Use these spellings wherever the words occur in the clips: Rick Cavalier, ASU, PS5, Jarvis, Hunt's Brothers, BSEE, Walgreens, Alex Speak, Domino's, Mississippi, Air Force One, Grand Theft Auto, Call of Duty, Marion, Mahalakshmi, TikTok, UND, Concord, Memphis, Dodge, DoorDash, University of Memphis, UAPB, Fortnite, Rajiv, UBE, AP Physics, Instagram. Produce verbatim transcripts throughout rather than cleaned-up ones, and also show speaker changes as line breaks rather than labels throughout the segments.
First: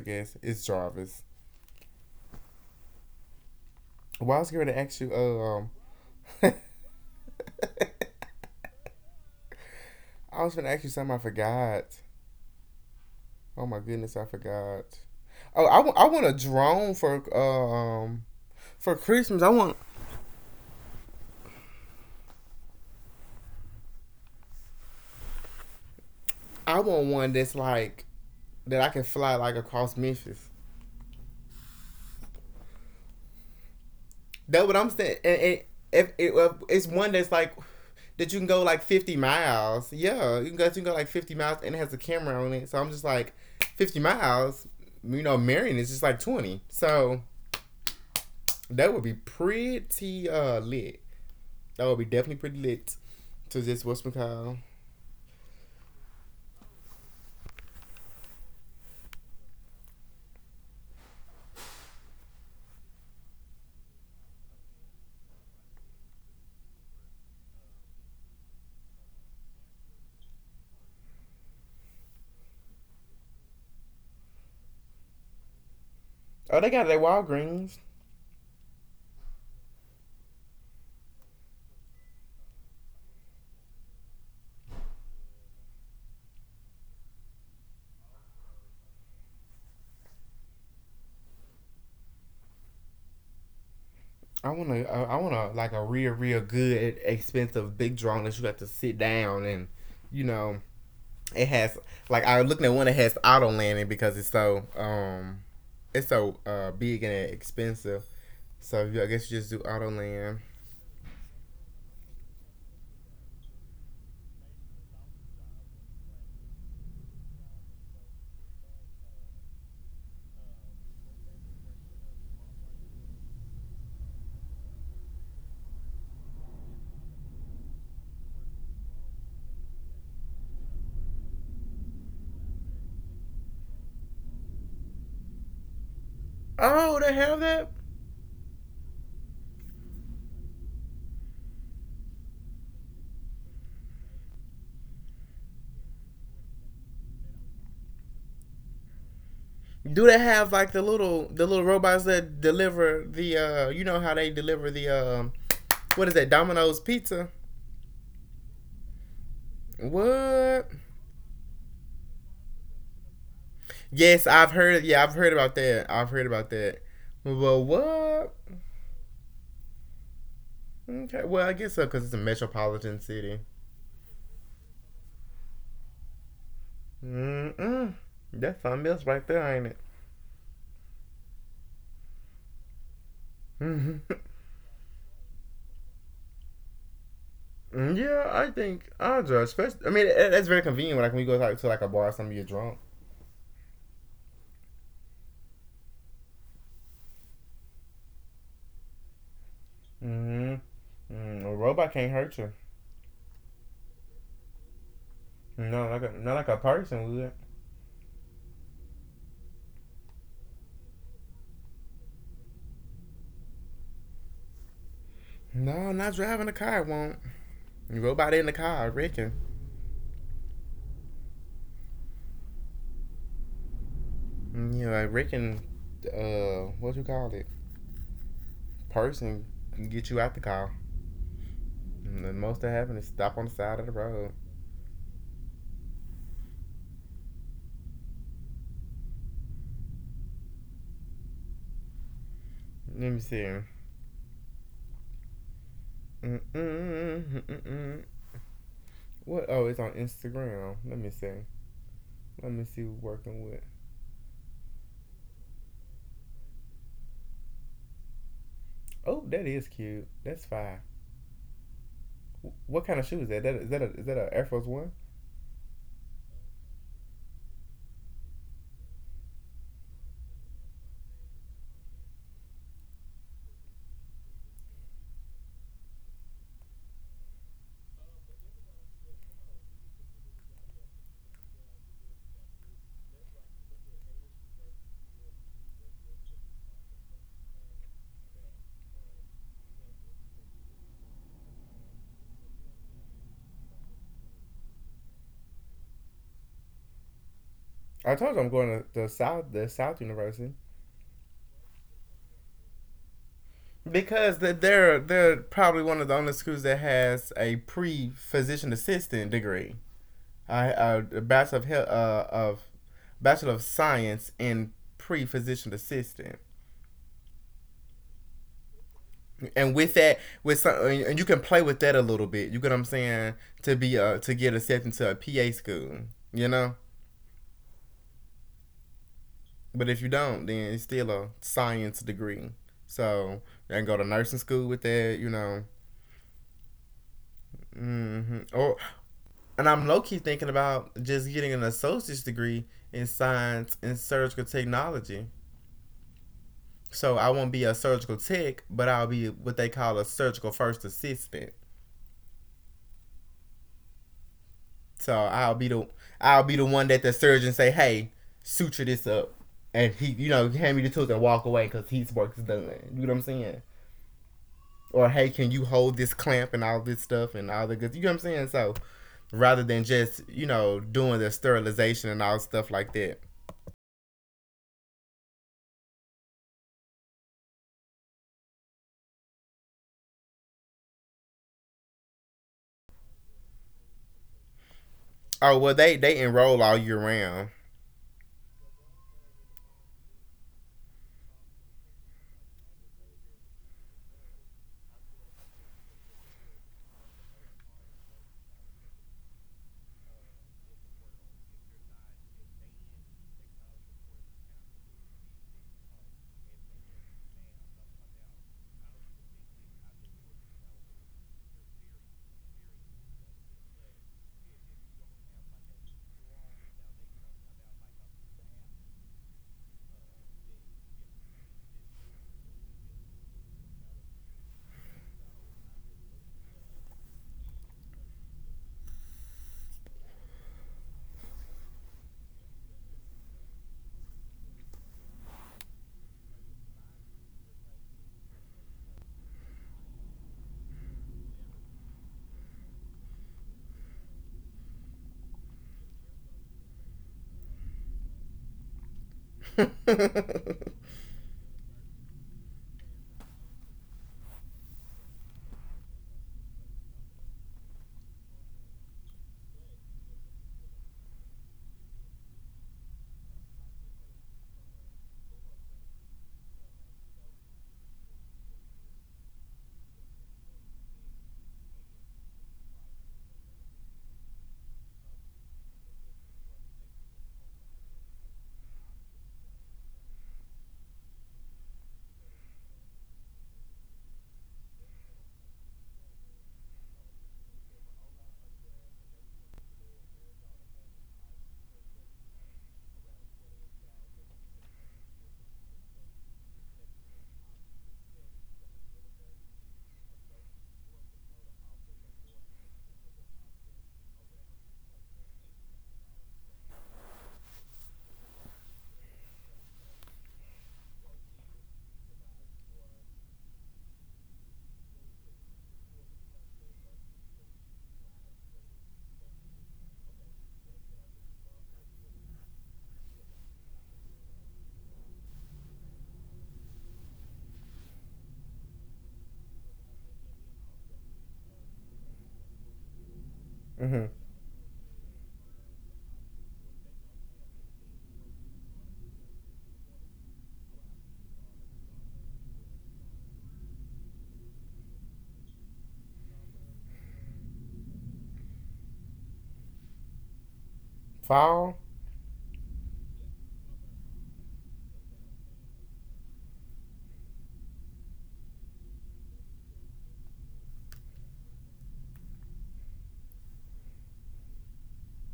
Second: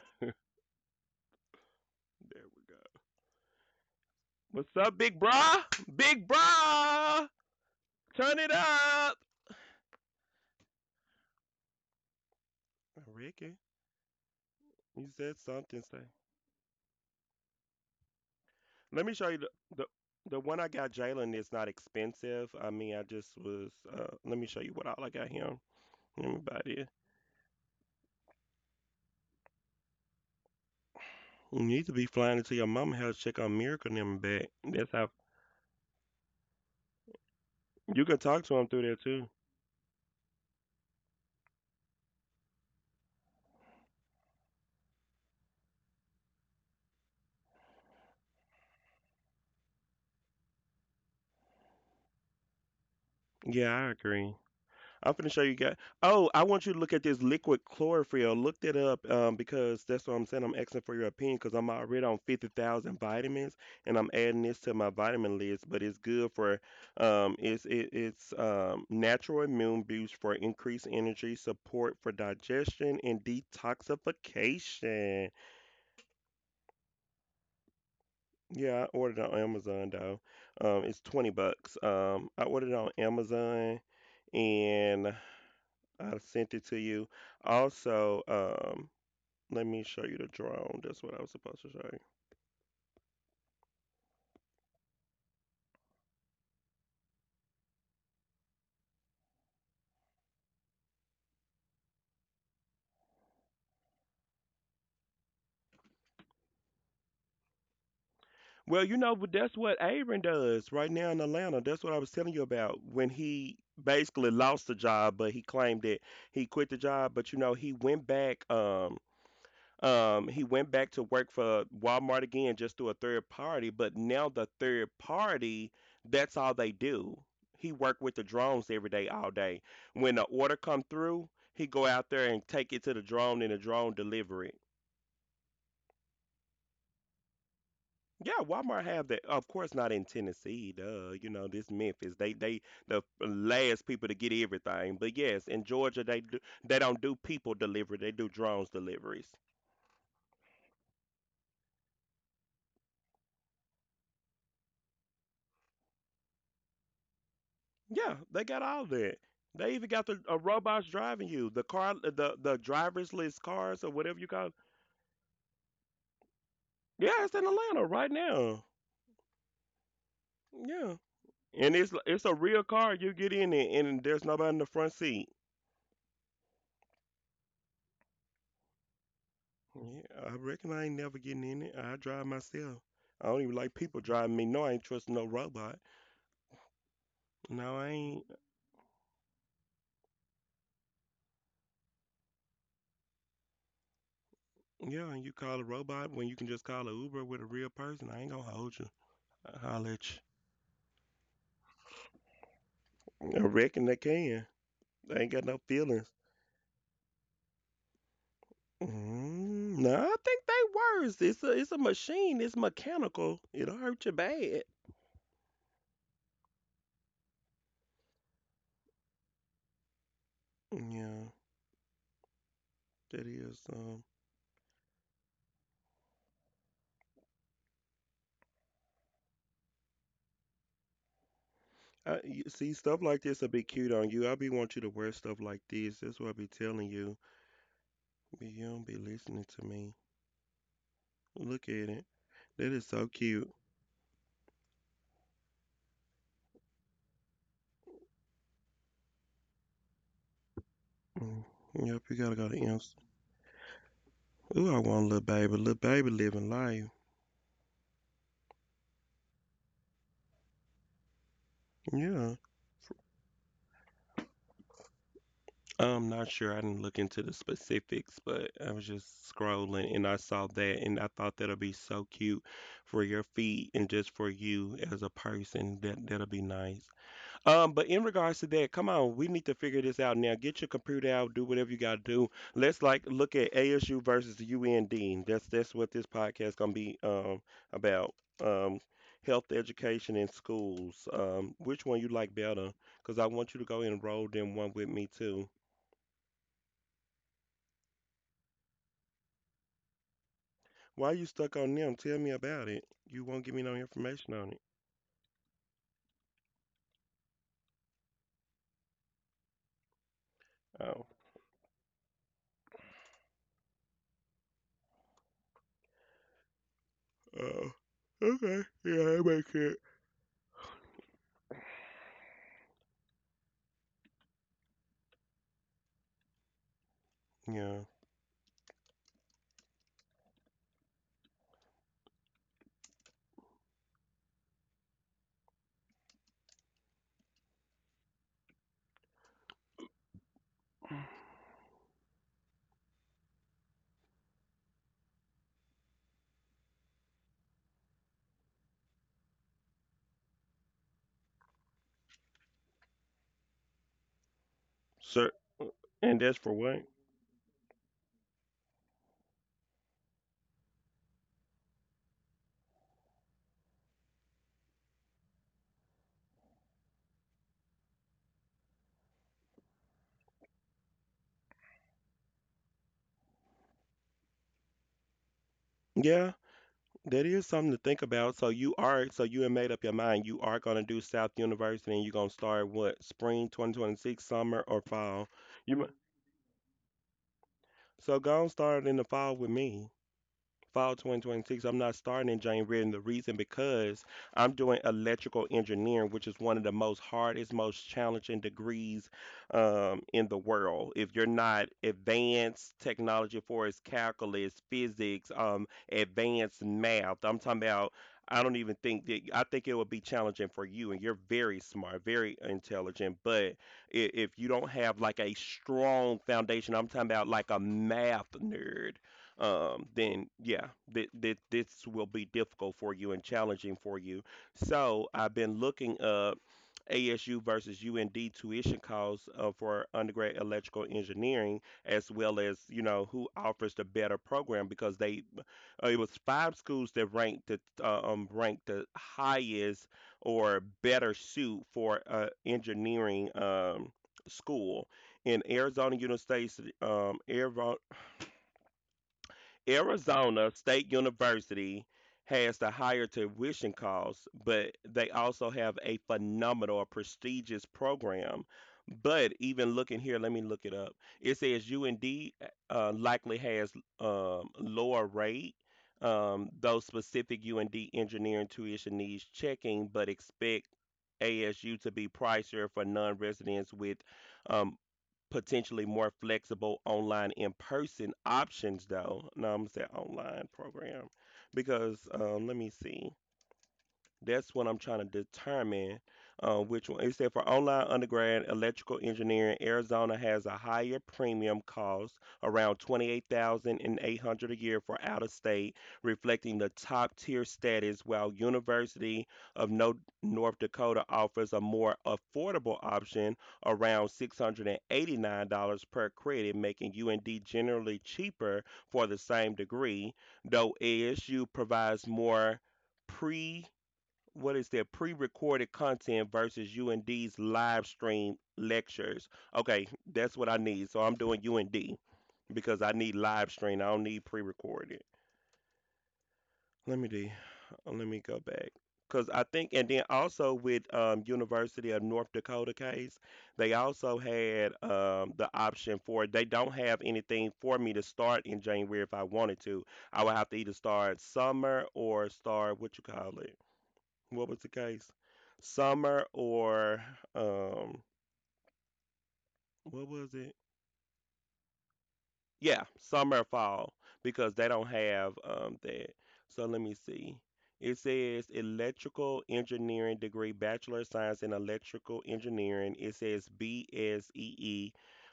guest is Jarvis.
There we go.
Well, I was going
What's
to
up,
ask you.
big
Uh,
bra?
um,
Big bra! Turn it up!
I was going to ask you something. I forgot.
Ricky,
Oh my goodness, I forgot.
you said
Oh, I,
something.
w-
Say,
I want a drone for uh, um for
let me show
Christmas.
you
I
the
want
the, the one I got. Jalen is not expensive. I mean, I just was. Uh, let me show you what all I got him.
I
Anybody?
want one that's like that I can fly like across Memphis.
You need to be flying into your mama house to check on Miracle and them back.
That's what I'm
That's how
saying. And, and if, it, if it's one that's like
you can
that you
talk
can
to
go
him
like
through there
fifty
too.
miles. Yeah, you can go, you can go like fifty miles and it has a camera on it. So I'm just like fifty miles. You know, Marion is just like twenty. So that would be pretty uh lit. That would be definitely pretty lit. To
Yeah,
just
I
what's it
agree.
called?
I'm finna show you guys. Oh, I want you to look at this liquid chlorophyll. Looked it up, um, because that's what I'm saying. I'm asking for your opinion because I'm already on fifty thousand vitamins and I'm adding this to my vitamin list. But it's good for, um, it's it, it's um, natural immune boost for increased energy, support for digestion and detoxification.
Oh, they got it at Walgreens.
Yeah, I ordered it on Amazon though. Um, it's twenty bucks. Um, I ordered it on Amazon and I've sent it to you. Also, um, let me show you the drone. That's what I was supposed to show you.
I want to. Uh, I want to like a real, real good, expensive big drawing that you have to sit down and, you know, it has like I was looking at one that has auto landing because it's so um it's so uh big and expensive. So
Well, you
I
know,
guess
but
you just do
that's what
auto
Aaron
land.
does right now in Atlanta. That's what I was telling you about when he basically lost the job, but he claimed that he quit the job. But you know, he went back. Um, Um, he went back to work for Walmart again, just through a third party. But now the third party, that's all they do. He worked with the drones every day, all day. When the order come through, he go out there and take it to the drone, and the drone deliver it.
Oh, they have that.
Yeah, Walmart have that. Of course, not in Tennessee. Duh, you know this Memphis. They they the last people to get everything. But yes, in Georgia, they do, they don't do people delivery. They do drones deliveries.
Do they have like the little the little robots that deliver the uh you know how they deliver the um what is that, Domino's pizza?
Yeah, they got all that. They even got the uh,
What?
robots driving you, the car, the the driverless cars or whatever you
Yes,
call. It.
I've heard. Yeah, I've heard about that. I've heard about that.
Yeah, it's in
Well,
Atlanta right
what?
now. Yeah,
Okay. Well, I guess
and
so
it's
because it's a
it's a real car.
metropolitan
You get
city.
in it, and there's nobody in the front seat.
Mm mm. That's something else right there, ain't it?
Yeah, I reckon I ain't never getting in it. I drive myself. I don't even like
Mm,
people driving me. No, I ain't trusting no robot. No, I
Yeah,
ain't.
I think I'll judge. I mean, that's very convenient when like when you go like, to like a bar, or something you're drunk.
Yeah, and you call a robot when you can just call a Uber with a real person. I ain't gonna hold you. I'll holler at
Mm-hmm. Mm, a robot can't hurt you.
you. I reckon they can. They ain't got no
No, like
feelings.
a, not like a person would.
Mm, no, I think they worse. It's a it's a machine. It's mechanical. It'll hurt you bad.
No, not driving a car won't. Robot in the car, Rick, and
Yeah, that is. Um,
yeah, like Rick, uh, what you call it? Person can get you out the car.
I
And the
you
most that
see
happened
stuff
is
like
stop on
this
the
will be
side of the
cute on you.
road.
I be want you to wear stuff like this. That's what I be telling you. But you don't be listening to me. Look at it. That is so
Let me see.
cute.
Mm-mm-mm-mm-mm. What? Oh, it's on Instagram. Let me see.
Mm, yep, you gotta
Let
go to
me see.
Imps.
Working with
Ooh, I want a little baby. Little baby living life.
oh, that is cute. That's fine.
Yeah.
What kind of shoe is that? That is that a, is that an Air Force One?
I'm not sure. I didn't look into the specifics, but I was just scrolling and I saw that and I thought that'll be so cute for your feet and just for you as a person. That that'll be nice. Um, but in regards to that, come on, we need to figure this out now. Get your computer out, do whatever you gotta do. Let's like look at A S U versus U N D. That's that's what this podcast gonna be um about. Um Health education in schools. Um, which one you like better? Because I want you to go enroll them one with me too.
I told you I'm going to the South, the South University.
Why you stuck on them? Tell me about it. You won't give me no information
Because
on it.
they're they're probably one of the only schools that has a pre physician assistant degree, I a
Oh.
bachelor of health, uh, of bachelor of science in pre physician assistant.
Oh. Okay. Yeah, I make
And
it.
with that, with some, and you can play with that a little bit. You get what I'm saying? To be uh to get accepted to a P A school, you know.
Yeah.
But if you don't, then it's still a science degree. So they can go to nursing school with that, you know. hmm Or and I'm low key thinking about just getting an associate's degree in science and surgical technology. So I won't be a surgical tech, but I'll be what they call a surgical first assistant. So
Sir,
I'll be the
and that's
I'll be
for
the
what?
one that the surgeon say, "Hey, suture this up," and he, you know, hand me the tools and walk away because his work is done. You know what I'm saying? Or hey, can you hold this clamp and all this stuff and all the good. You know what I'm saying? So rather than just you know doing the sterilization and all stuff like that.
Yeah, that is something to think about. So you are, so you have made up your mind. You are gonna do South University, and you're gonna start what? Spring twenty twenty-six, summer or fall?
Oh well,
You mi-
they they enroll all year round.
so go and start in the fall with me. Fall twenty twenty-six, I'm not starting in January. And the reason because I'm doing electrical engineering, which is one of the most hardest most challenging degrees, um, in the world. If you're not advanced technology for its calculus, physics, um, advanced math I'm talking about, I don't even think that, I think it would be challenging for you and you're very smart, very intelligent, but i- if you don't have like a strong foundation, I'm talking about like a math nerd, um, then yeah, th- th- this will be difficult for you and challenging for you. So I've been looking up A S U versus U N D tuition costs, uh, for undergrad electrical engineering, as well as you know who offers the better program. Because they, uh, it was five schools that ranked the uh, um, ranked the highest or better suit for uh, engineering, um, school in Arizona University, um, Arizona Arizona
Mm-hmm.
State University has the higher tuition costs, but they also have a phenomenal, prestigious program. But even looking here, let me look it up. It says U N D uh, likely has, um, lower rate, um, though specific U N D engineering tuition needs checking, but expect A S U to be pricier for non residents with, um, potentially more flexible online in person options though. No, I'm gonna say online program because, um, let me see. That's what I'm trying to determine, uh, which one. It said for online undergrad electrical engineering, Arizona has a higher premium cost, around twenty-eight thousand and eight hundred a year for out of state, reflecting the top tier status, while University of no- North Dakota offers a more affordable option, around six hundred and eighty-nine dollars per credit, making U N D generally cheaper for the same degree, though A S U provides more pre what is their pre-recorded content versus U N D's live stream lectures. Okay, that's what I need. So I'm doing U N D because I need live stream. I don't need pre-recorded. Let me do. uh, Let me go back because I think, and then also with, um, University of North Dakota case, they also had, um, the option for they don't have anything for me to start in January if I wanted to. I would have to either start summer or start what you call it, what was the case? Summer or, um, what was it?
Fall.
Yeah, summer or fall because they don't have um that. So let me see. It says electrical engineering degree, bachelor of science in electrical engineering. It says B S E E,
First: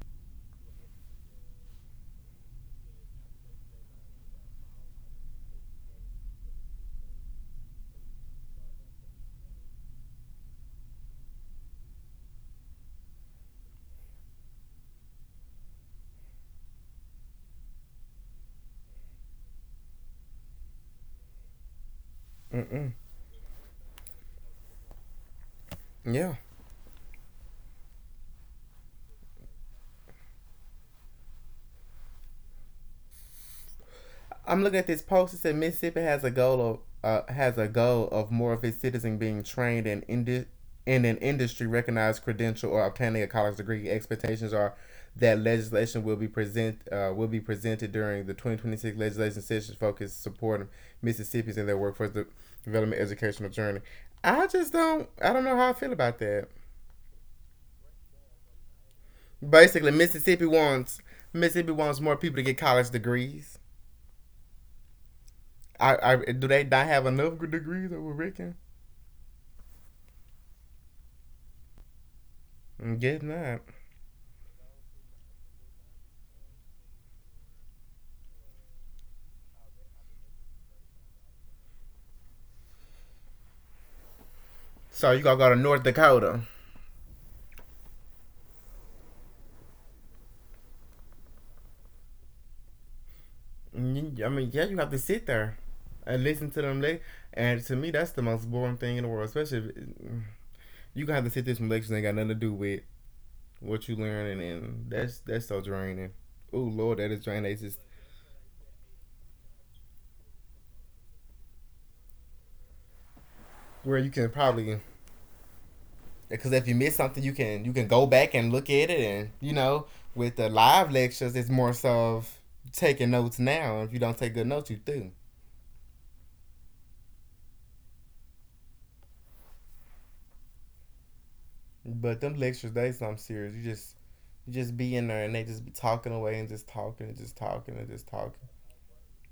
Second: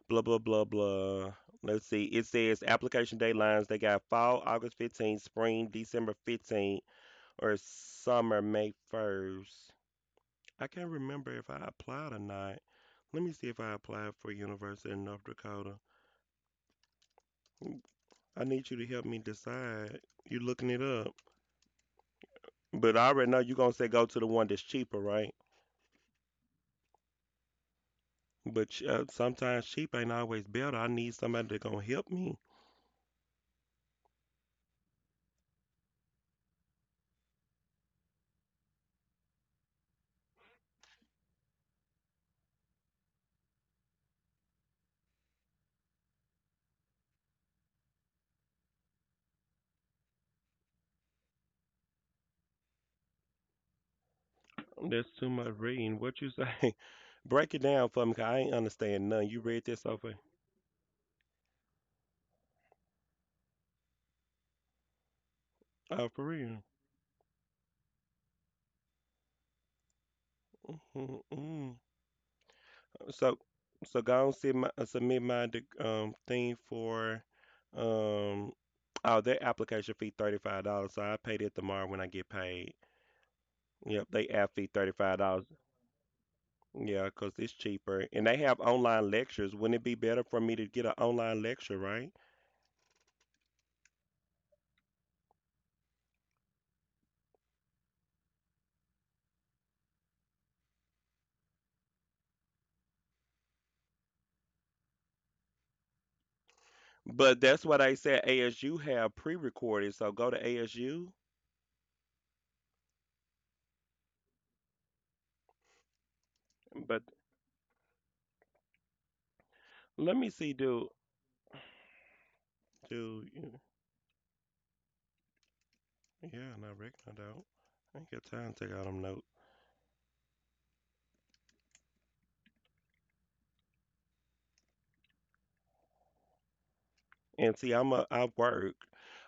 blah blah blah blah. Let's see. It says application deadlines. They got fall August fifteenth, spring December fifteenth, or summer May first. I can't remember if I applied or not. Let me see if I applied for University of North Dakota. I need you to help me decide. You looking it up,
Mm-mm.
but I already know you're gonna say go to the one that's cheaper, right?
Yeah.
But uh, sometimes cheap ain't always better. I need somebody that gonna help me.
I'm looking at this post. It said Mississippi has a goal of uh, has a goal of more of its citizens being trained in indi- in an industry recognized credential or obtaining a college degree. Expectations are that legislation will be present uh, will be presented during the twenty twenty-six legislation session focused supporting Mississippians in their workforce development educational journey. I just don't
That's
I
too
don't know
much
how I feel
reading.
about
What you
that.
say? Break it down for me, cause I ain't understand none. You read this
Basically,
over?
Mississippi wants Mississippi wants more people to get college degrees.
Oh,
I, I
for
do they
real?
not have enough degrees? I would reckon.
Mm-hmm. Mm-hmm.
Getting
So,
that.
so go and submit my, uh, submit my dec- um thing for, um oh their application fee thirty five dollars. So I paid it tomorrow when I get paid. Yep, they app fee thirty
So you
five
gotta
dollars.
go to North Dakota.
Yeah, 'cause it's cheaper, and they have online lectures. Wouldn't it be better for me to get an online lecture, right?
I mean, yeah, you have to sit there and listen to them. Le- and to me, that's the most boring thing in the world. Especially if you gonna have to sit through some lectures that ain't got nothing to do with what you learning, and that's that's so draining. Oh Lord, that is
But
draining. It's
that's
just
what I said. A S U have pre recorded, so go to A S U.
where you can probably because if you miss
But
something, you can you can go back and look at it, and you know,
let me
with the
see,
live
do
lectures, it's more so of taking
do
notes.
you-
Now, if you don't take good notes, you do.
yeah, no Rick, I don't. I ain't got time to take all them notes.
But them lectures, they some serious. You just you just be in there and they just be talking away and just talking and just
And
talking
see,
and
I'm
just
a I
talking.
work.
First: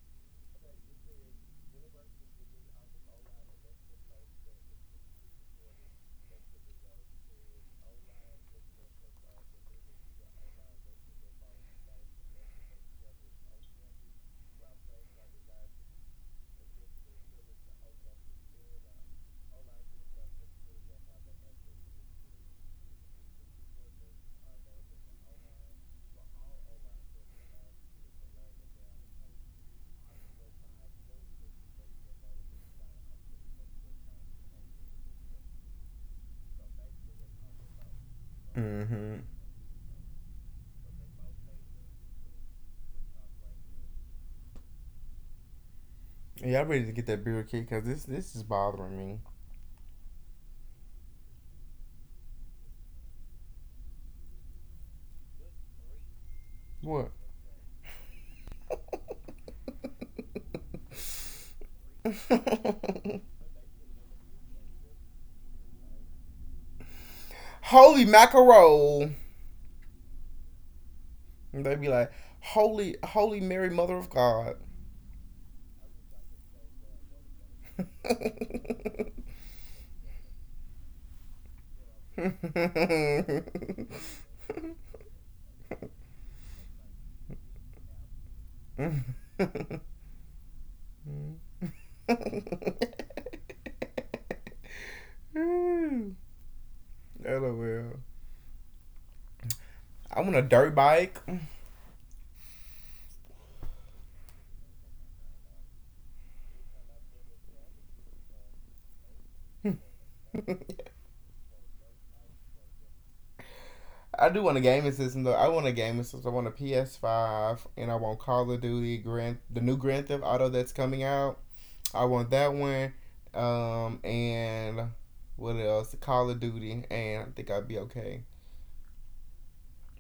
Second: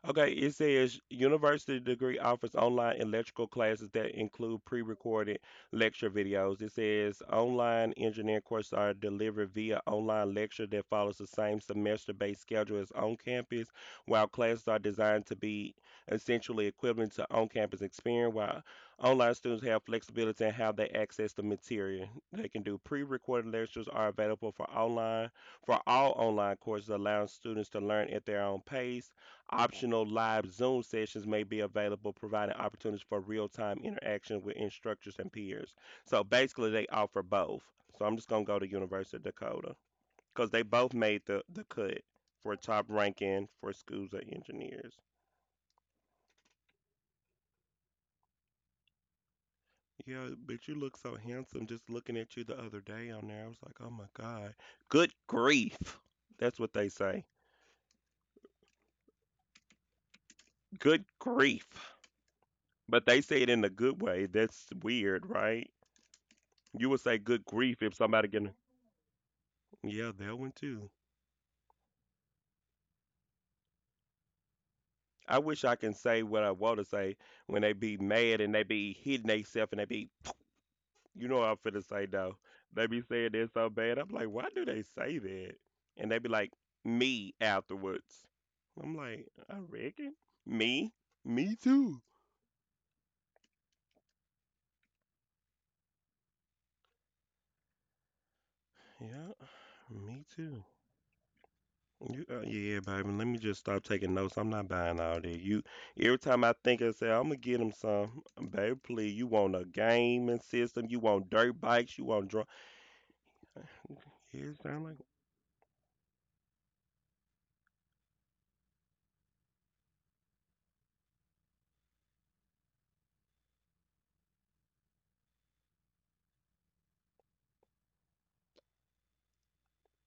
Okay, it says university degree offers online electrical classes that include pre-recorded lecture videos. It says online engineering courses are delivered via online lecture that follows the same semester-based schedule as on-campus, while classes are designed to be essentially equivalent to on-campus experience, while online students have flexibility in how they access the material. They can do pre-recorded lectures are available for online for all online courses allowing students to learn at their own pace, optional live Zoom sessions may be available, providing opportunities for real-time interaction with instructors and peers. So basically, they offer both. So I'm just gonna go to University
Mm-hmm.
of Dakota because they both made the the cut for top ranking for schools of engineers.
Yeah, I'm ready to get that beer kick because this this is bothering me.
Yeah, but you look so handsome just looking at you the other day on there. I was like, oh my God. Good grief. That's what they
What?
say. Good grief. But they say it in a good way. That's weird, right? You would say good grief if
Holy
somebody can.
mackerel!
Yeah, that one too.
They be like, holy holy Mary, Mother of God.
I wish I can say what I want to say when they be mad and they be hitting themselves and they be, you know what I'm finna say though. They be saying that so bad. I'm like, why do they say that? And they be like, me afterwards. I'm like, I reckon. Me? Me too.
LOL.
Yeah, me
I want a
too.
dirt bike.
You- uh, Yeah, baby. Let me just stop taking notes. I'm not buying all that. You Every time I think I say I'm gonna get him some, baby. Please, you want a gaming system? You want dirt bikes? You want drunk?
I
Yeah,
do
it
want a
sound like
gaming system though. I want a gaming system. I want a P S five, and I want Call of Duty, Grand, the new Grand Theft Auto that's coming out. I want that one, um, and what else? Call of Duty, and I think I'd be okay.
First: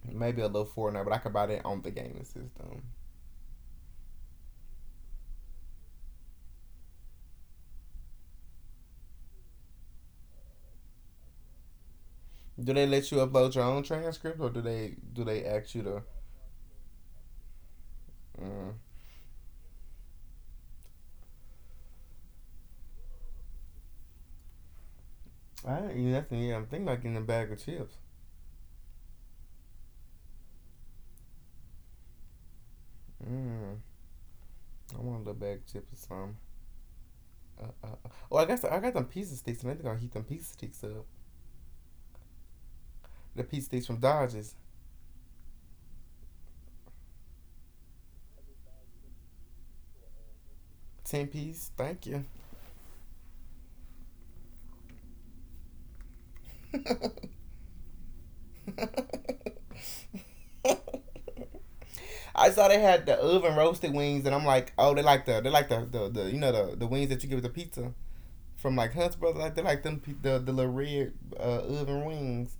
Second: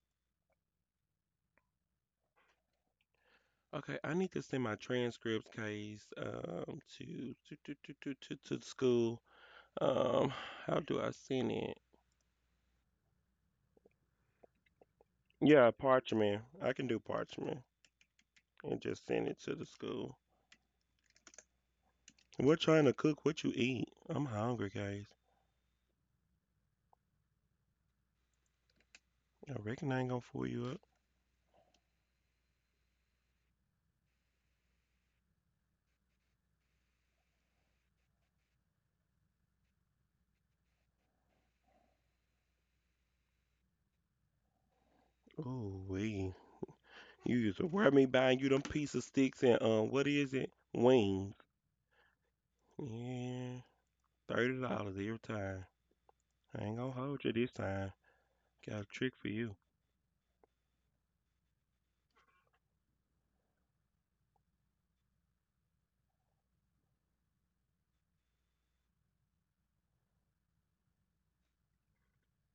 Maybe a little Fortnite, but I could buy that on the gaming system.
okay. I need to send my transcripts case um to to to to to to, to the school. Um, how do I send it?
Do they let you upload your own transcript, or do they do they
Yeah,
ask you to?
parchment. I can do parchment
Mm,
and just send it to the school. We're trying to cook what you eat. I'm hungry, guys.
I ain't eat nothing yet. I'm thinking about getting a bag of chips.
I reckon I ain't gonna fool you up.
Mm, I want a little bag of chips or something. Uh, uh, uh. Oh, I got some, I got them pizza sticks, and I think I'll heat them pizza sticks up. The pizza sticks from Dodges,
Oh, wee. You used to wear me buying you them piece of sticks and um, what is it?
ten
Wings.
piece. Thank you.
Yeah, thirty dollars every time. I ain't gonna hold you this time. Got a trick for you.
I saw they had the oven roasted wings, and I'm like, oh, they like the they like the the, the you know the, the wings that you get with the pizza from like Hunt's Brothers. Like they like them pe- the the little red uh, oven wings.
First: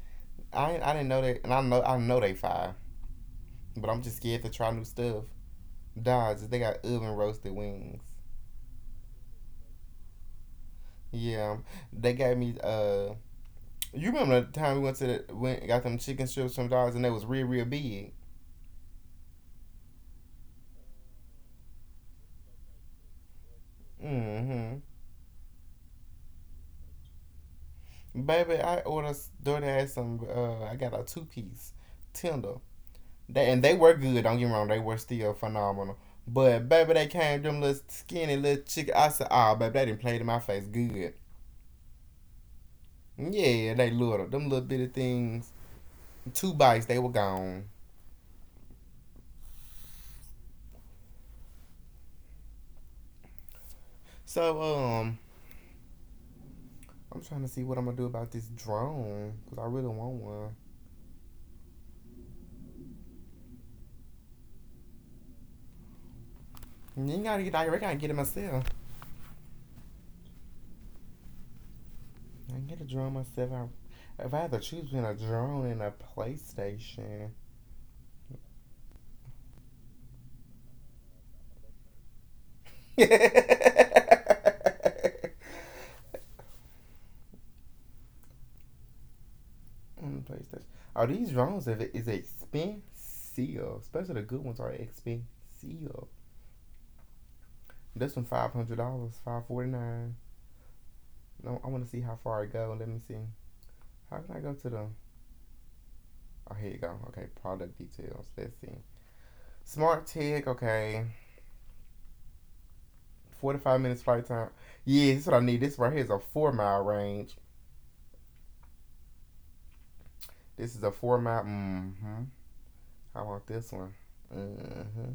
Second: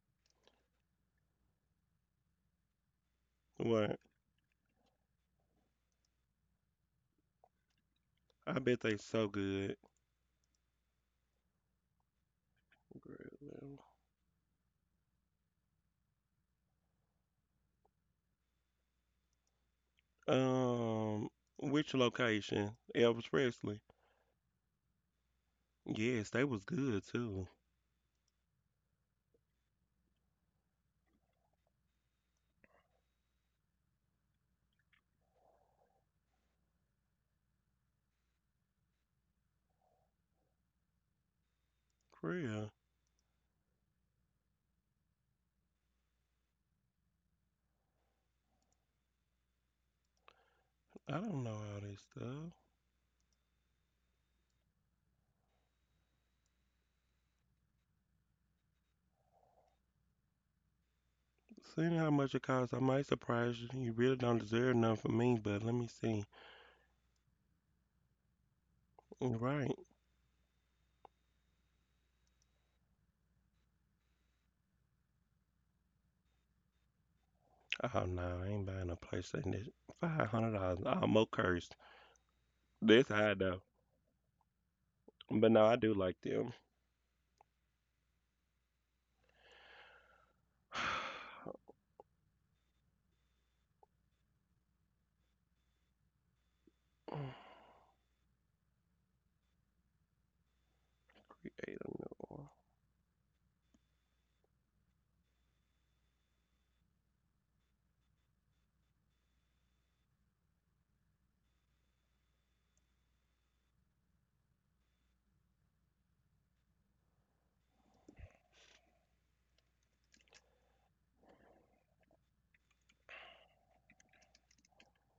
I I didn't know that, and I know I know they fire, but
What?
I'm just scared to try new stuff. Dodges, they got oven roasted wings.
I bet they so good.
Yeah, they gave me. Uh,
Grilled
you remember the time we went to the, went got them chicken strips from Dogs and they was real real big.
Um, which location? Elvis Presley.
Mm-hmm.
Yes, they was good too.
Baby, I ordered DoorDash some. Uh, I got a two piece tender. They and they were good. Don't get me wrong, they were still phenomenal. But baby, they came them little skinny little chicken. I said, oh, baby, they didn't play to my face good.
For real.
Yeah, they little them little bitty things. Two bites, they were gone.
I don't know all this stuff.
So um, I'm trying to see what I'm gonna do about this drone because I really want one.
Seeing how much it costs, I might surprise you. You really don't deserve nothing from me, but let me see.
You gotta get I gotta get it myself.
Right.
I can get a drone myself. I, if I had to choose between a drone and a PlayStation.
Oh no, I ain't buying a PlayStation. This five hundred dollars. I almost cursed. This high though. But no, I do like them.
PlayStation. Oh, these drones is is expensive. Especially the good ones are expensive. This one five hundred dollars, five forty nine. No, I
Eight
want to see
or
how far
no.
it go. Let me see. How can I go to the? Oh, here you go. Okay, product details. Let's see. Smart tech. Okay, forty-five minutes flight time. Yeah, this is what I need. This right here is a four mile range. This is a four mile. Mm-hmm. I want this one. Mm-hmm.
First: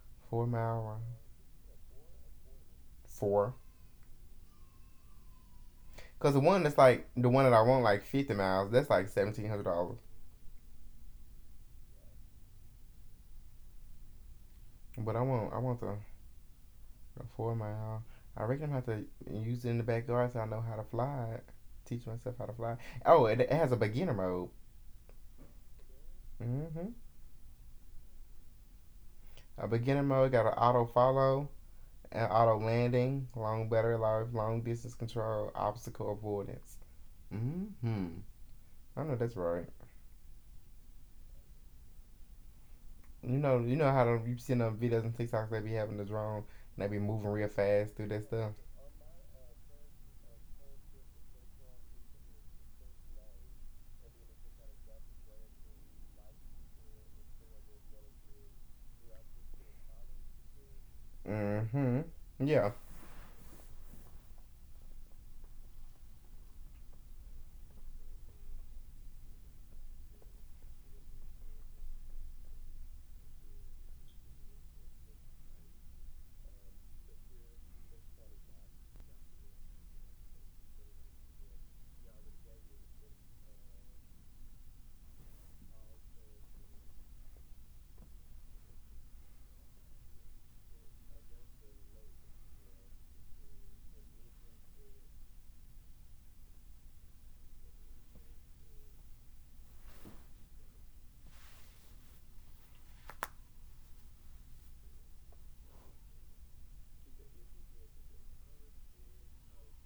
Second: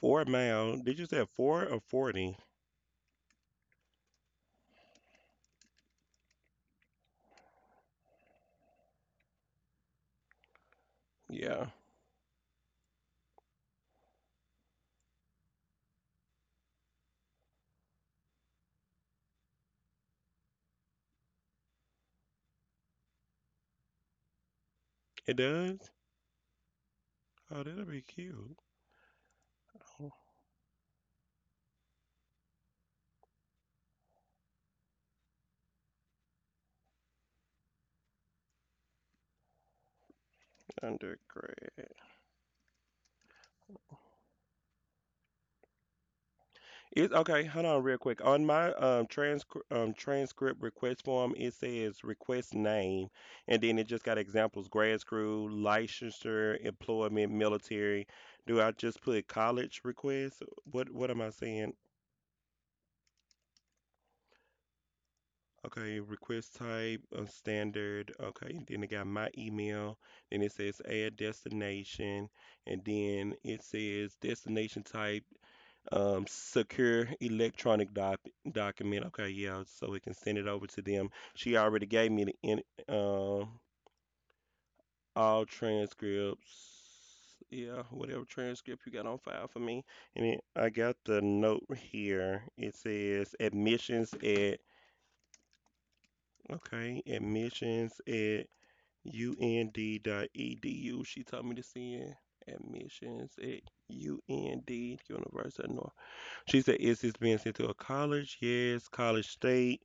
Four
Four
male.
mile
Did you
range.
say four or forty?
Four. Cause the one that's like the one that I want like fifty miles. That's like seventeen hundred dollars.
Yeah.
But I want I want the, the four mile. I reckon I'm gonna have to use it in the backyard so I know how to fly it. Teach myself how to fly. Oh, it, it has a beginner mode.
It does?
Mm-hmm.
Oh, that'll be cute.
A beginner mode got an auto follow and auto landing, long better life, long distance control, obstacle avoidance. Mm-hmm. I know that's right.
Undergrad.
You know, you know how them, you see them videos and TikToks, they be having the drone and they be
It's
moving
okay.
real
Hold on,
fast
real
through
quick.
that
On
stuff.
my um, transcri- um transcript request form, it says request name, and then it just got examples: grad school, licensure, employment, military. Do I just put college request? What What am I saying?
Mm-hmm. Yeah.
Okay, request type, uh, standard. Okay, and then it got my email. Then it says add destination, and then it says destination type. Um, secure electronic doc- document. Okay, yeah, so we can send it over to them. She already gave me the in, um all transcripts. Yeah, whatever transcript you got on file for me. And then I got the note here. It says admissions at, okay, admissions at u n d dot e d u. She told me to send admissions at U N D, University of North. She said, is this being sent to a college? Yes, college state.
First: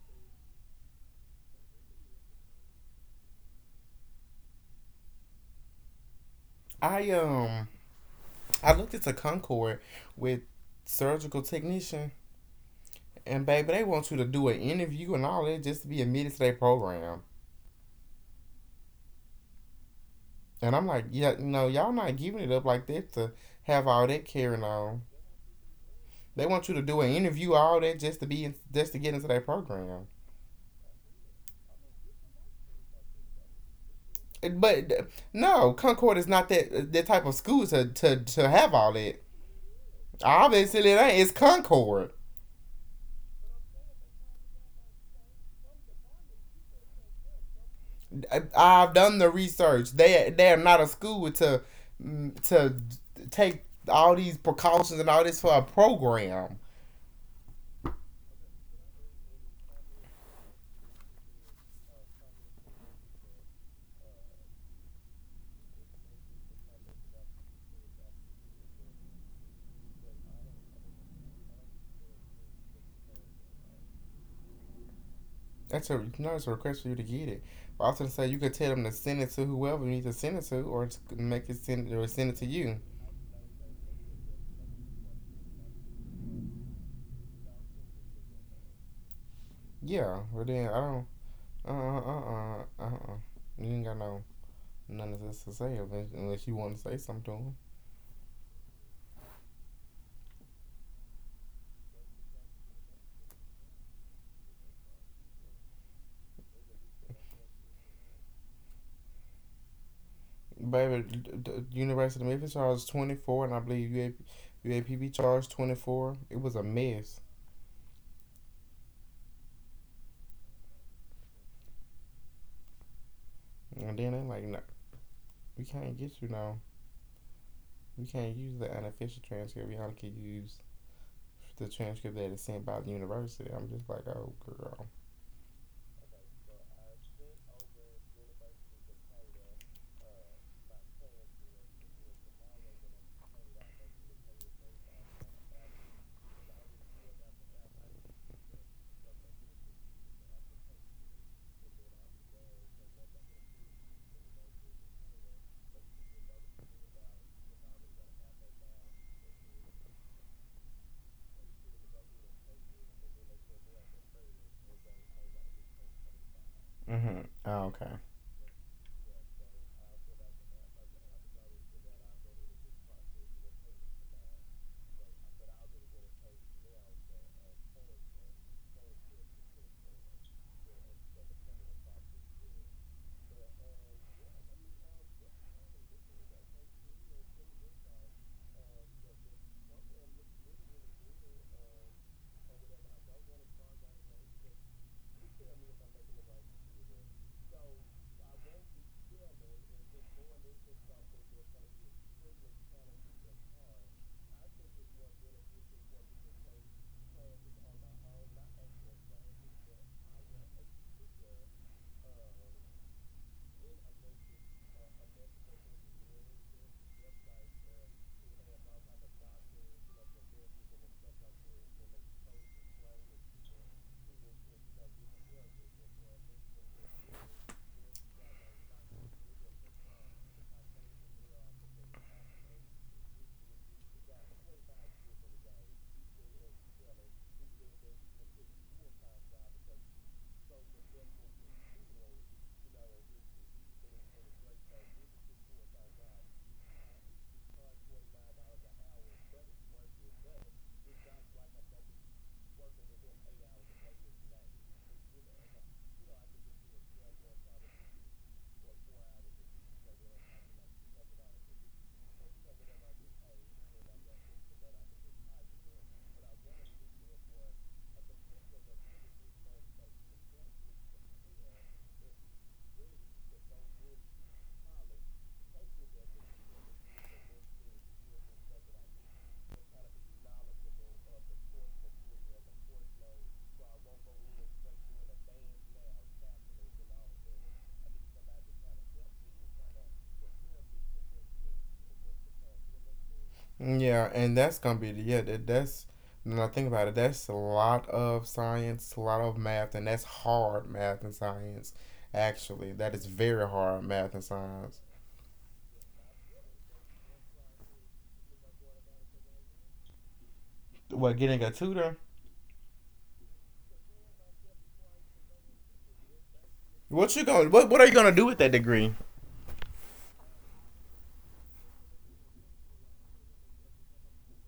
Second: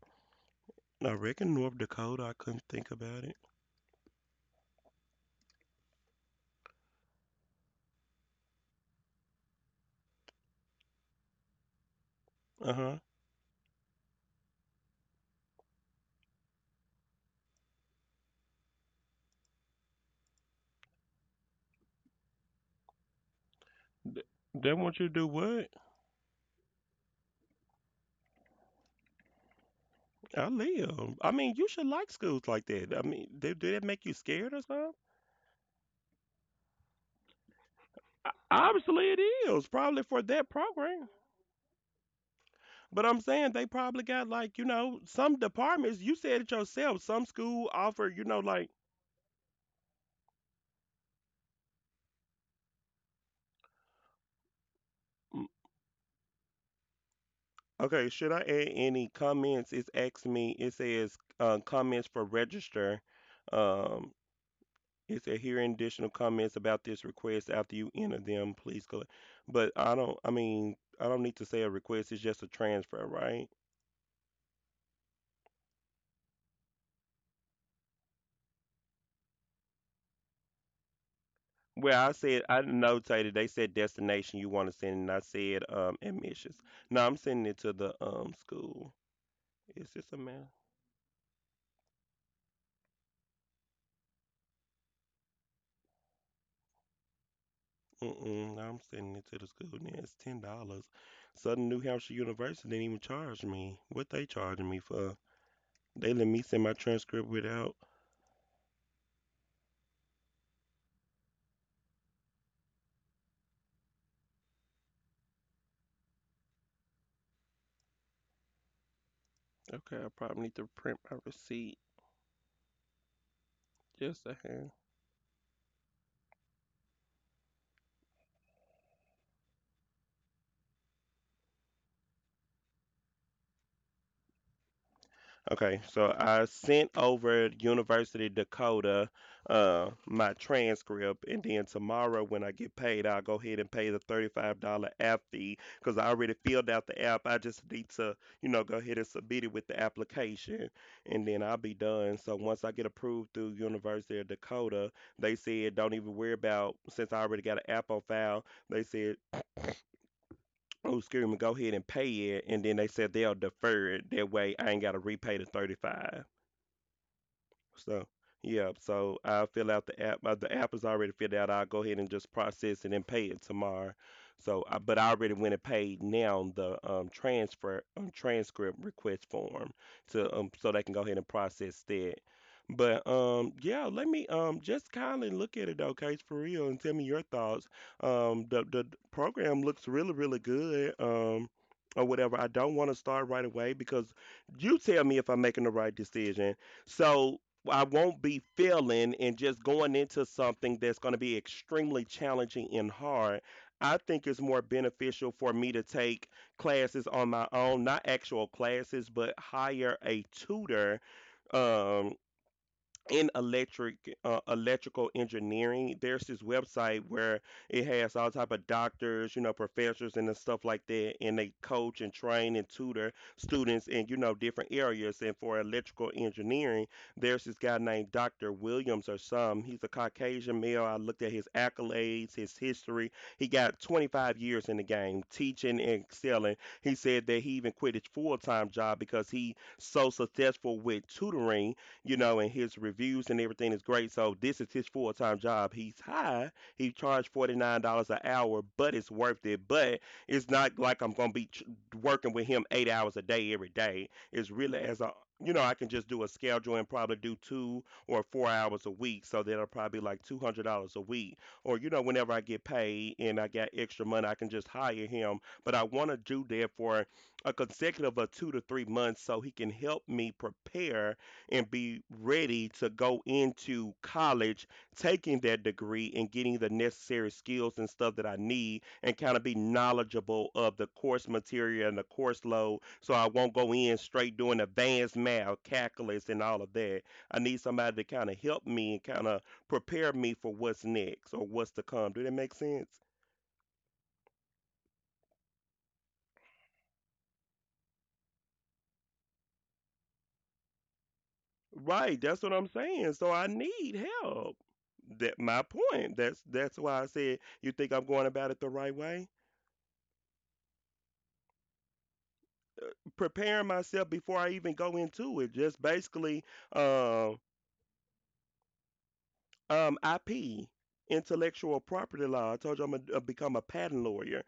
I reckon North Dakota. I couldn't think about it.
I um I looked at the Concord with surgical technician,
Uh huh.
and baby they want you to do an interview and all that just to be admitted to their program. And I'm like, yeah, no, y'all not giving it up like that to have all that carrying
They want
on.
you to do what?
They want you to do an interview, all that, just to be in, just to get into their program.
I live. I mean, you should like schools like that. I mean, did, did that make you scared or
But
something?
uh, no, Concord is not that uh, that type of school to to,
O-
to have all
Obviously, it
that.
is probably for that
Obviously, it
program.
ain't. It's Concord.
But I'm saying they probably got like, you know some departments. You said it yourself. Some school offer, you know like,
I've done the research. They they are not a school to mm, to take all these precautions and all this
mm.
for a program.
Okay. Should I add any comments? It's asked me. It says uh, comments for register. Um, It said hearing additional comments about this request after you enter them, please go. But I don't. I mean, I don't need to say a request. It's just a transfer, right?
That's a you know, it's a request for you to get it. But I was gonna say you could tell them to send it to whoever you need to send it to, or to make it send or
Well, I
send it to
said I
you.
notated. They said destination you want to send, and I said um admissions. No, I'm sending it to the um school. Is this a
Yeah, but
man?
then I don't. Uh uh uh uh uh. You ain't got no none of this to say unless you want to say something to him.
Mm-mm, no, I'm sending it to the school. Now it's ten dollars. Southern New Hampshire University didn't even charge me. What they charging me for? They let me send my transcript without.
Baby, the University of Memphis charged twenty-four, and I believe U A P B charged twenty-four. It was a mess.
Okay, I probably need to print my receipt.
And then they are
Just a
like, no,
hand.
we can't get you now. We can't use the unofficial transcript. We only can use the transcript that is sent by the university. I'm just like, oh, girl.
Okay, so I sent over University Dakota uh, my transcript, and then tomorrow when I get paid, I'll go ahead and pay the thirty-five dollars app fee because I already filled out the app. I just need to, you know, go ahead and submit it with the application, and then I'll be done. So once I get approved through University of Dakota, they said don't even worry about since I already got an app on file. They said, oh, excuse me, go ahead and pay it. And then they said they'll defer it. That way I ain't got to repay the thirty-five.
Mm-hmm. Oh, okay.
So, yeah, so I'll fill out the app. uh, The app is already filled out. I'll go ahead and just process it and pay it tomorrow. So, I, but I already went and paid now the um, transfer um, transcript request form to, um, so they can go ahead and process that. But um, yeah, let me um just kindly look at it, okay, for real, and tell me your thoughts. Um, the the program looks really really good. Um, or whatever. I don't want to start right away because you tell me if I'm making the right decision. So I won't be feeling and just going into something that's going to be extremely challenging and hard. I think it's more beneficial for me to take classes on my own, not actual classes, but hire a tutor. um, in electric uh, electrical engineering, there's this website where it has all type of doctors, you know professors and the stuff like that, and they coach and train and tutor students in, you know different areas. And for electrical engineering, there's this guy named Dr. Williams or some. He's a Caucasian male. I looked at his accolades, his history. He got twenty-five years in the game teaching and excelling. He said that he even quit his full-time job because he so successful with tutoring, you know, and his reviews and everything is great. So this is his full time job. He's high. He charged forty nine dollars an hour, but it's worth it. But it's not like I'm gonna be ch- working with him eight hours a day every day. It's really as a you know, I can just do a schedule and probably do two or four hours a week. So that'll probably be like two hundred dollars a week. Or, you know, whenever I get paid and I got extra money, I can just hire him. But I wanna do that for a consecutive of two to three months so he can help me prepare and be ready to go into college, taking that degree and getting the necessary skills and stuff that I need, and kind of be knowledgeable of the course material and the course load, so I won't go in straight doing advanced math, calculus, and all of that. I need somebody to kind of help me and kind of prepare me for what's next or what's to come. Do that make sense?
Yeah, and that's gonna be yeah. That, that's when I think about it, that's a lot of science, a lot of math, and that's hard math and science.
Right, that's what I'm
Actually, that is
saying. So I
very hard
need
math and
help.
science.
That my point. That's that's why I said, you think I'm going about it the right way,
What, getting a tutor?
preparing myself before I even go into it. Just basically,
What you
um,
going? What What are you gonna do with that degree?
um, I P, intellectual property law. I told you I'm gonna uh, become a patent lawyer.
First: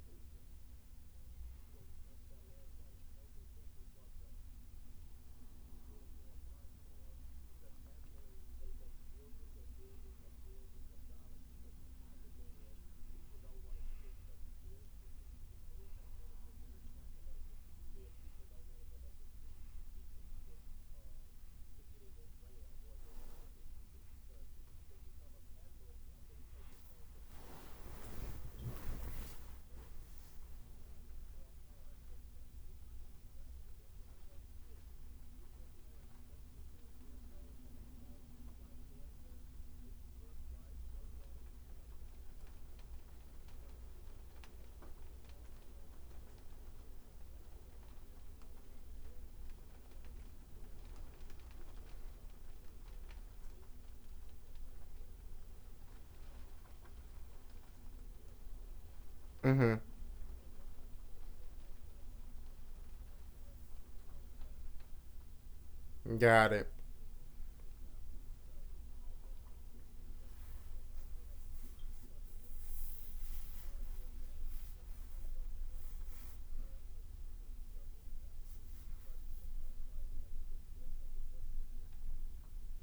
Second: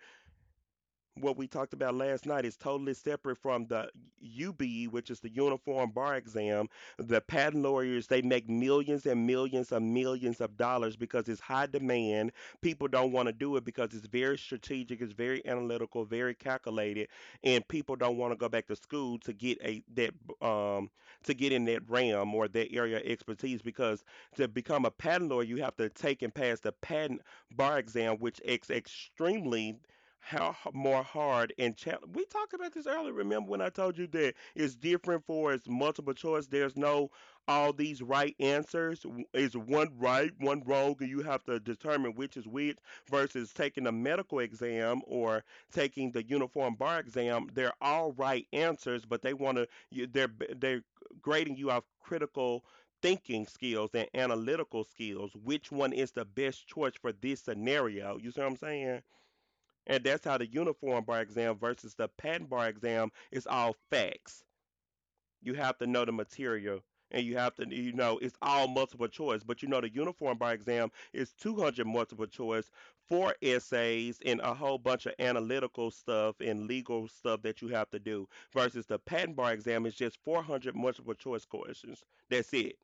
What we talked about last night is totally separate from the U B E, which is the Uniform Bar Exam. The patent lawyers, they make millions and millions and millions of dollars because it's high demand. People don't want to do it because it's very strategic, it's very analytical, very calculated, and people don't want to go back to school to get a that um to get in that realm or that area of expertise, because to become a patent lawyer, you have to take and pass the patent bar exam, which is extremely how h- more hard and challenge. We talked about this earlier. Remember when I told you that it's different, for it's multiple choice. There's no all these right answers. W- It's one right, one wrong, and you have to determine which is which. Versus taking a medical exam or taking the uniform bar exam, they're all right answers, but they want to. They're b- they're grading you off critical thinking skills and analytical skills, which one is the best choice for this scenario. You see what I'm saying?
Mm-hmm.
And that's how the uniform bar exam versus the patent bar exam is all facts. You have to know the
Got it.
material, and you have to, you know it's all multiple choice. But you know the uniform bar exam is two hundred multiple choice, four essays and a whole bunch of analytical stuff and legal stuff that you have to do, versus the patent bar exam is just four hundred multiple choice questions. That's it.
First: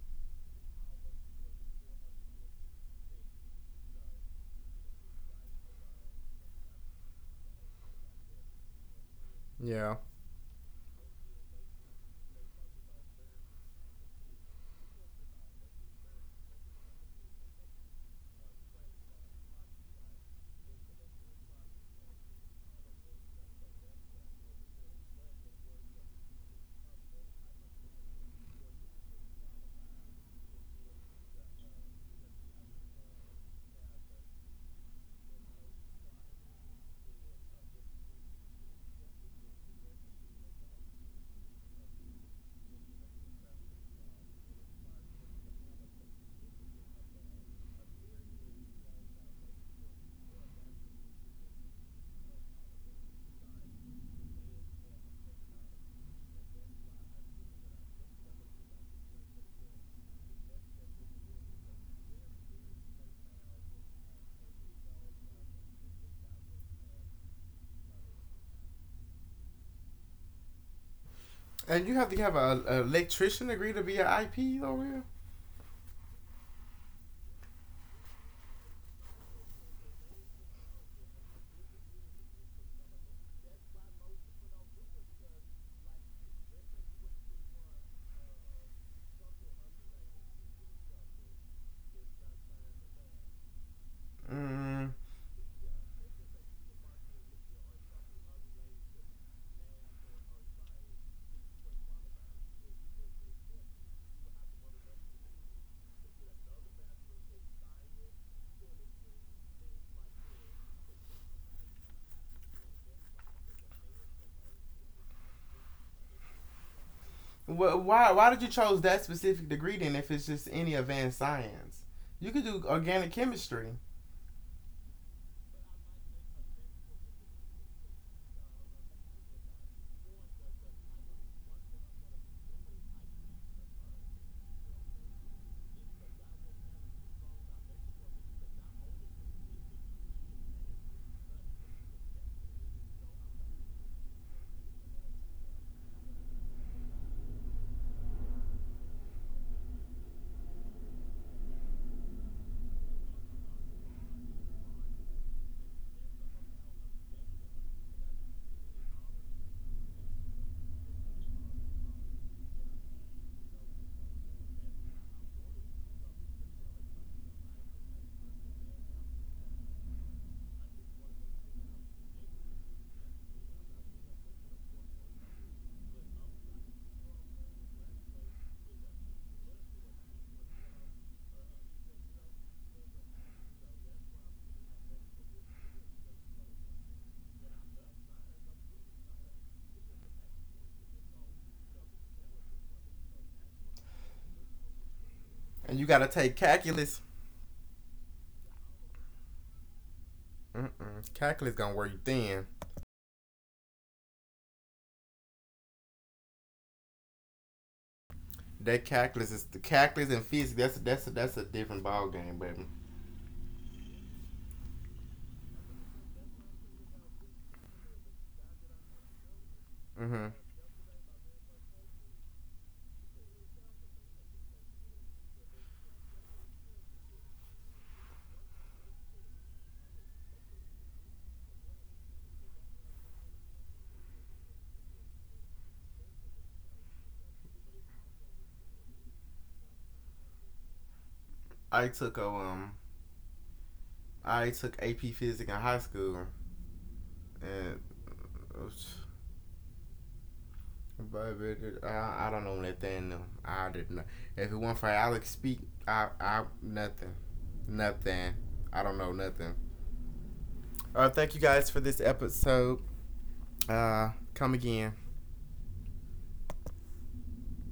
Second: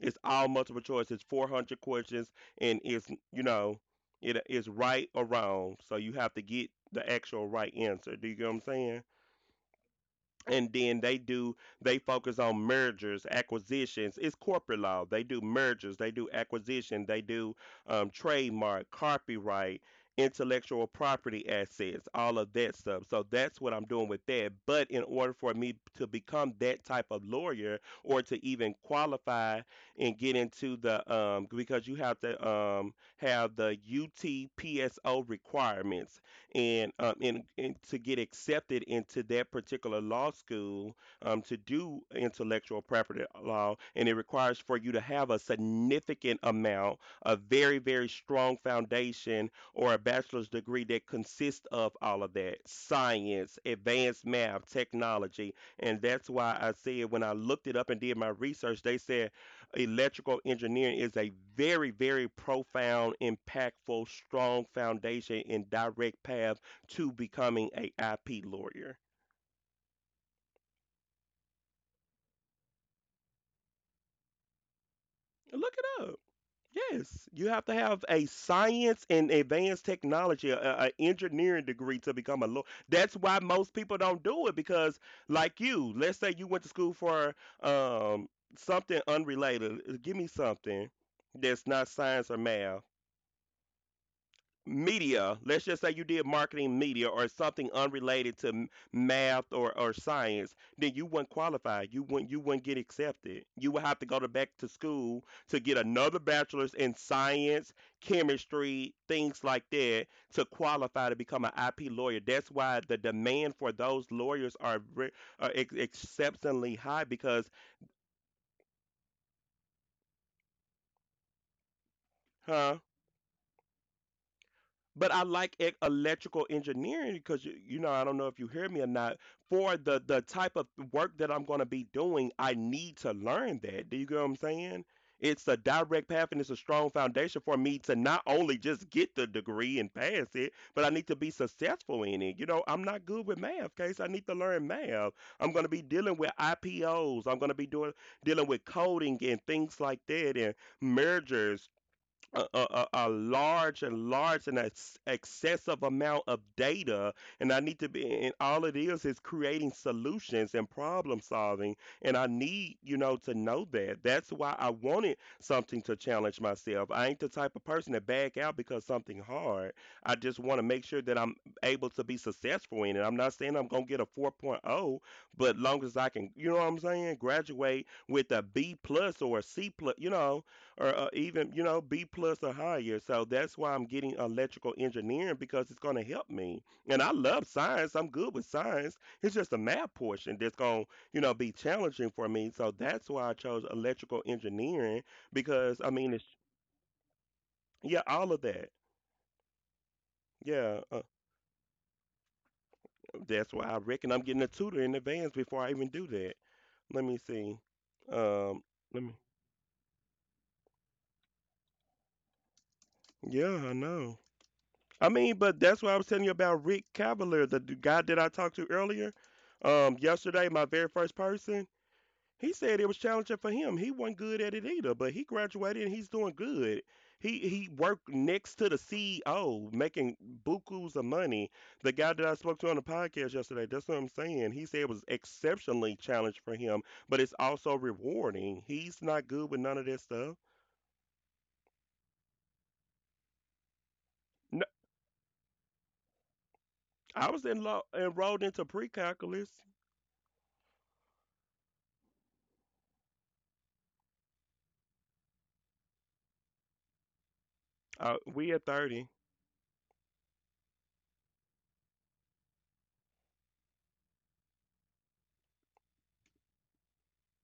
It's all multiple choice. It's four hundred questions, and it's you know, it is right or wrong. So you have to get the actual right answer. Do you get what I'm saying?
Yeah.
And then they do they focus on mergers acquisitions. It's corporate law. They do mergers, they do acquisition, they do um, trademark, copyright, intellectual property assets, all of that stuff. So that's what I'm doing with that. But in order for me to become that type of lawyer or to even qualify and get into the um because you have to um have the utpso requirements. And um, and, and to get accepted into that particular law school, um, to do intellectual property law, and it requires for you to have a significant amount, a very very strong foundation, or a bachelor's degree that consists of all of that science, advanced math, technology. And that's why I said when I looked it up and did my research, they said electrical engineering is a very, very profound, impactful, strong foundation and direct path to becoming a I P lawyer.
And you have to have a, a electrician degree to be an I P over here.
Look it up. Yes, you have to have a science and advanced technology, a, engineering degree to become a lawyer. That's why most people don't do it because, like you, let's say you went to school for um, something unrelated. Give me something that's not science or math.
Mm.
Media, let's just say you did marketing, media, or something unrelated to m- math or, or science, then you wouldn't qualify, you wouldn't you wouldn't get accepted. You would have to go to back to school to get another bachelor's in science, chemistry, things like that, to qualify to become an IP lawyer. That's why the demand for those lawyers are, re- are ex- exceptionally high because
Well, Why why did you chose that specific degree then? If it's just any advanced science, you could do
huh.
organic chemistry.
But I like e- electrical engineering because you, you know I don't know if you hear me or not. For the the type of work that I'm going to be doing, I need to learn that. Do you get what I'm saying? It's a direct path and it's a strong foundation for me to not only just get the degree and pass it, but I need to be successful in it. You know, I'm not good with math, case I need to learn math. I'm going to be dealing with I P Os. I'm going to be doing dealing with coding and things like that, and mergers, a, a, a large and large and ex- excessive amount of data. And I need to be, and all it is is creating solutions and problem solving, and I need, you know to know that. That's why I wanted something to challenge myself. I ain't the type of person to back out because something hard. I just want to make sure that I'm able to be successful in it. I'm not saying I'm going to get a 4.0, but long as I can, you know what I'm saying graduate with a B plus or a C plus, you know or uh, even you know B plus or higher. So that's why I'm getting electrical engineering because it's going to help me. And I love science. I'm good with science. It's just the math portion that's going to you know be challenging for me. So that's why I chose electrical engineering
And
because
you
I
gotta
mean it's
take calculus.
yeah all of that. Yeah,
Mm-mm.
uh,
Calculus gonna work thin.
that's why I reckon I'm getting a tutor in advance before I even do that. Let me see. Um,
That
let me.
calculus is the calculus and physics. That's a, that's a, that's a different ball game, baby.
Yeah, I know. I mean, but that's what I was telling you about Rick Cavalier, the d- guy that I talked to earlier. Um,
Hmm
yesterday, my very first person, he said it was challenging for him. He wasn't good at it either, but he graduated and he's doing good. He he worked next to the C E O, making bukus of money. The guy that I spoke to on the podcast yesterday, that's what I'm saying. He said it was exceptionally challenging for him, but it's also rewarding. He's not good with none of that stuff.
I took a, um I
No,
took A P Physics in high school,
I was
and
enlo- enrolled into
uh,
pre-calculus.
baby, I, I don't know that thing. No, I did not. If it weren't for Alex Speak, I I nothing,
Uh,
nothing.
we at
I don't
thirty.
know nothing. Uh, thank you guys for this episode. Uh, come again.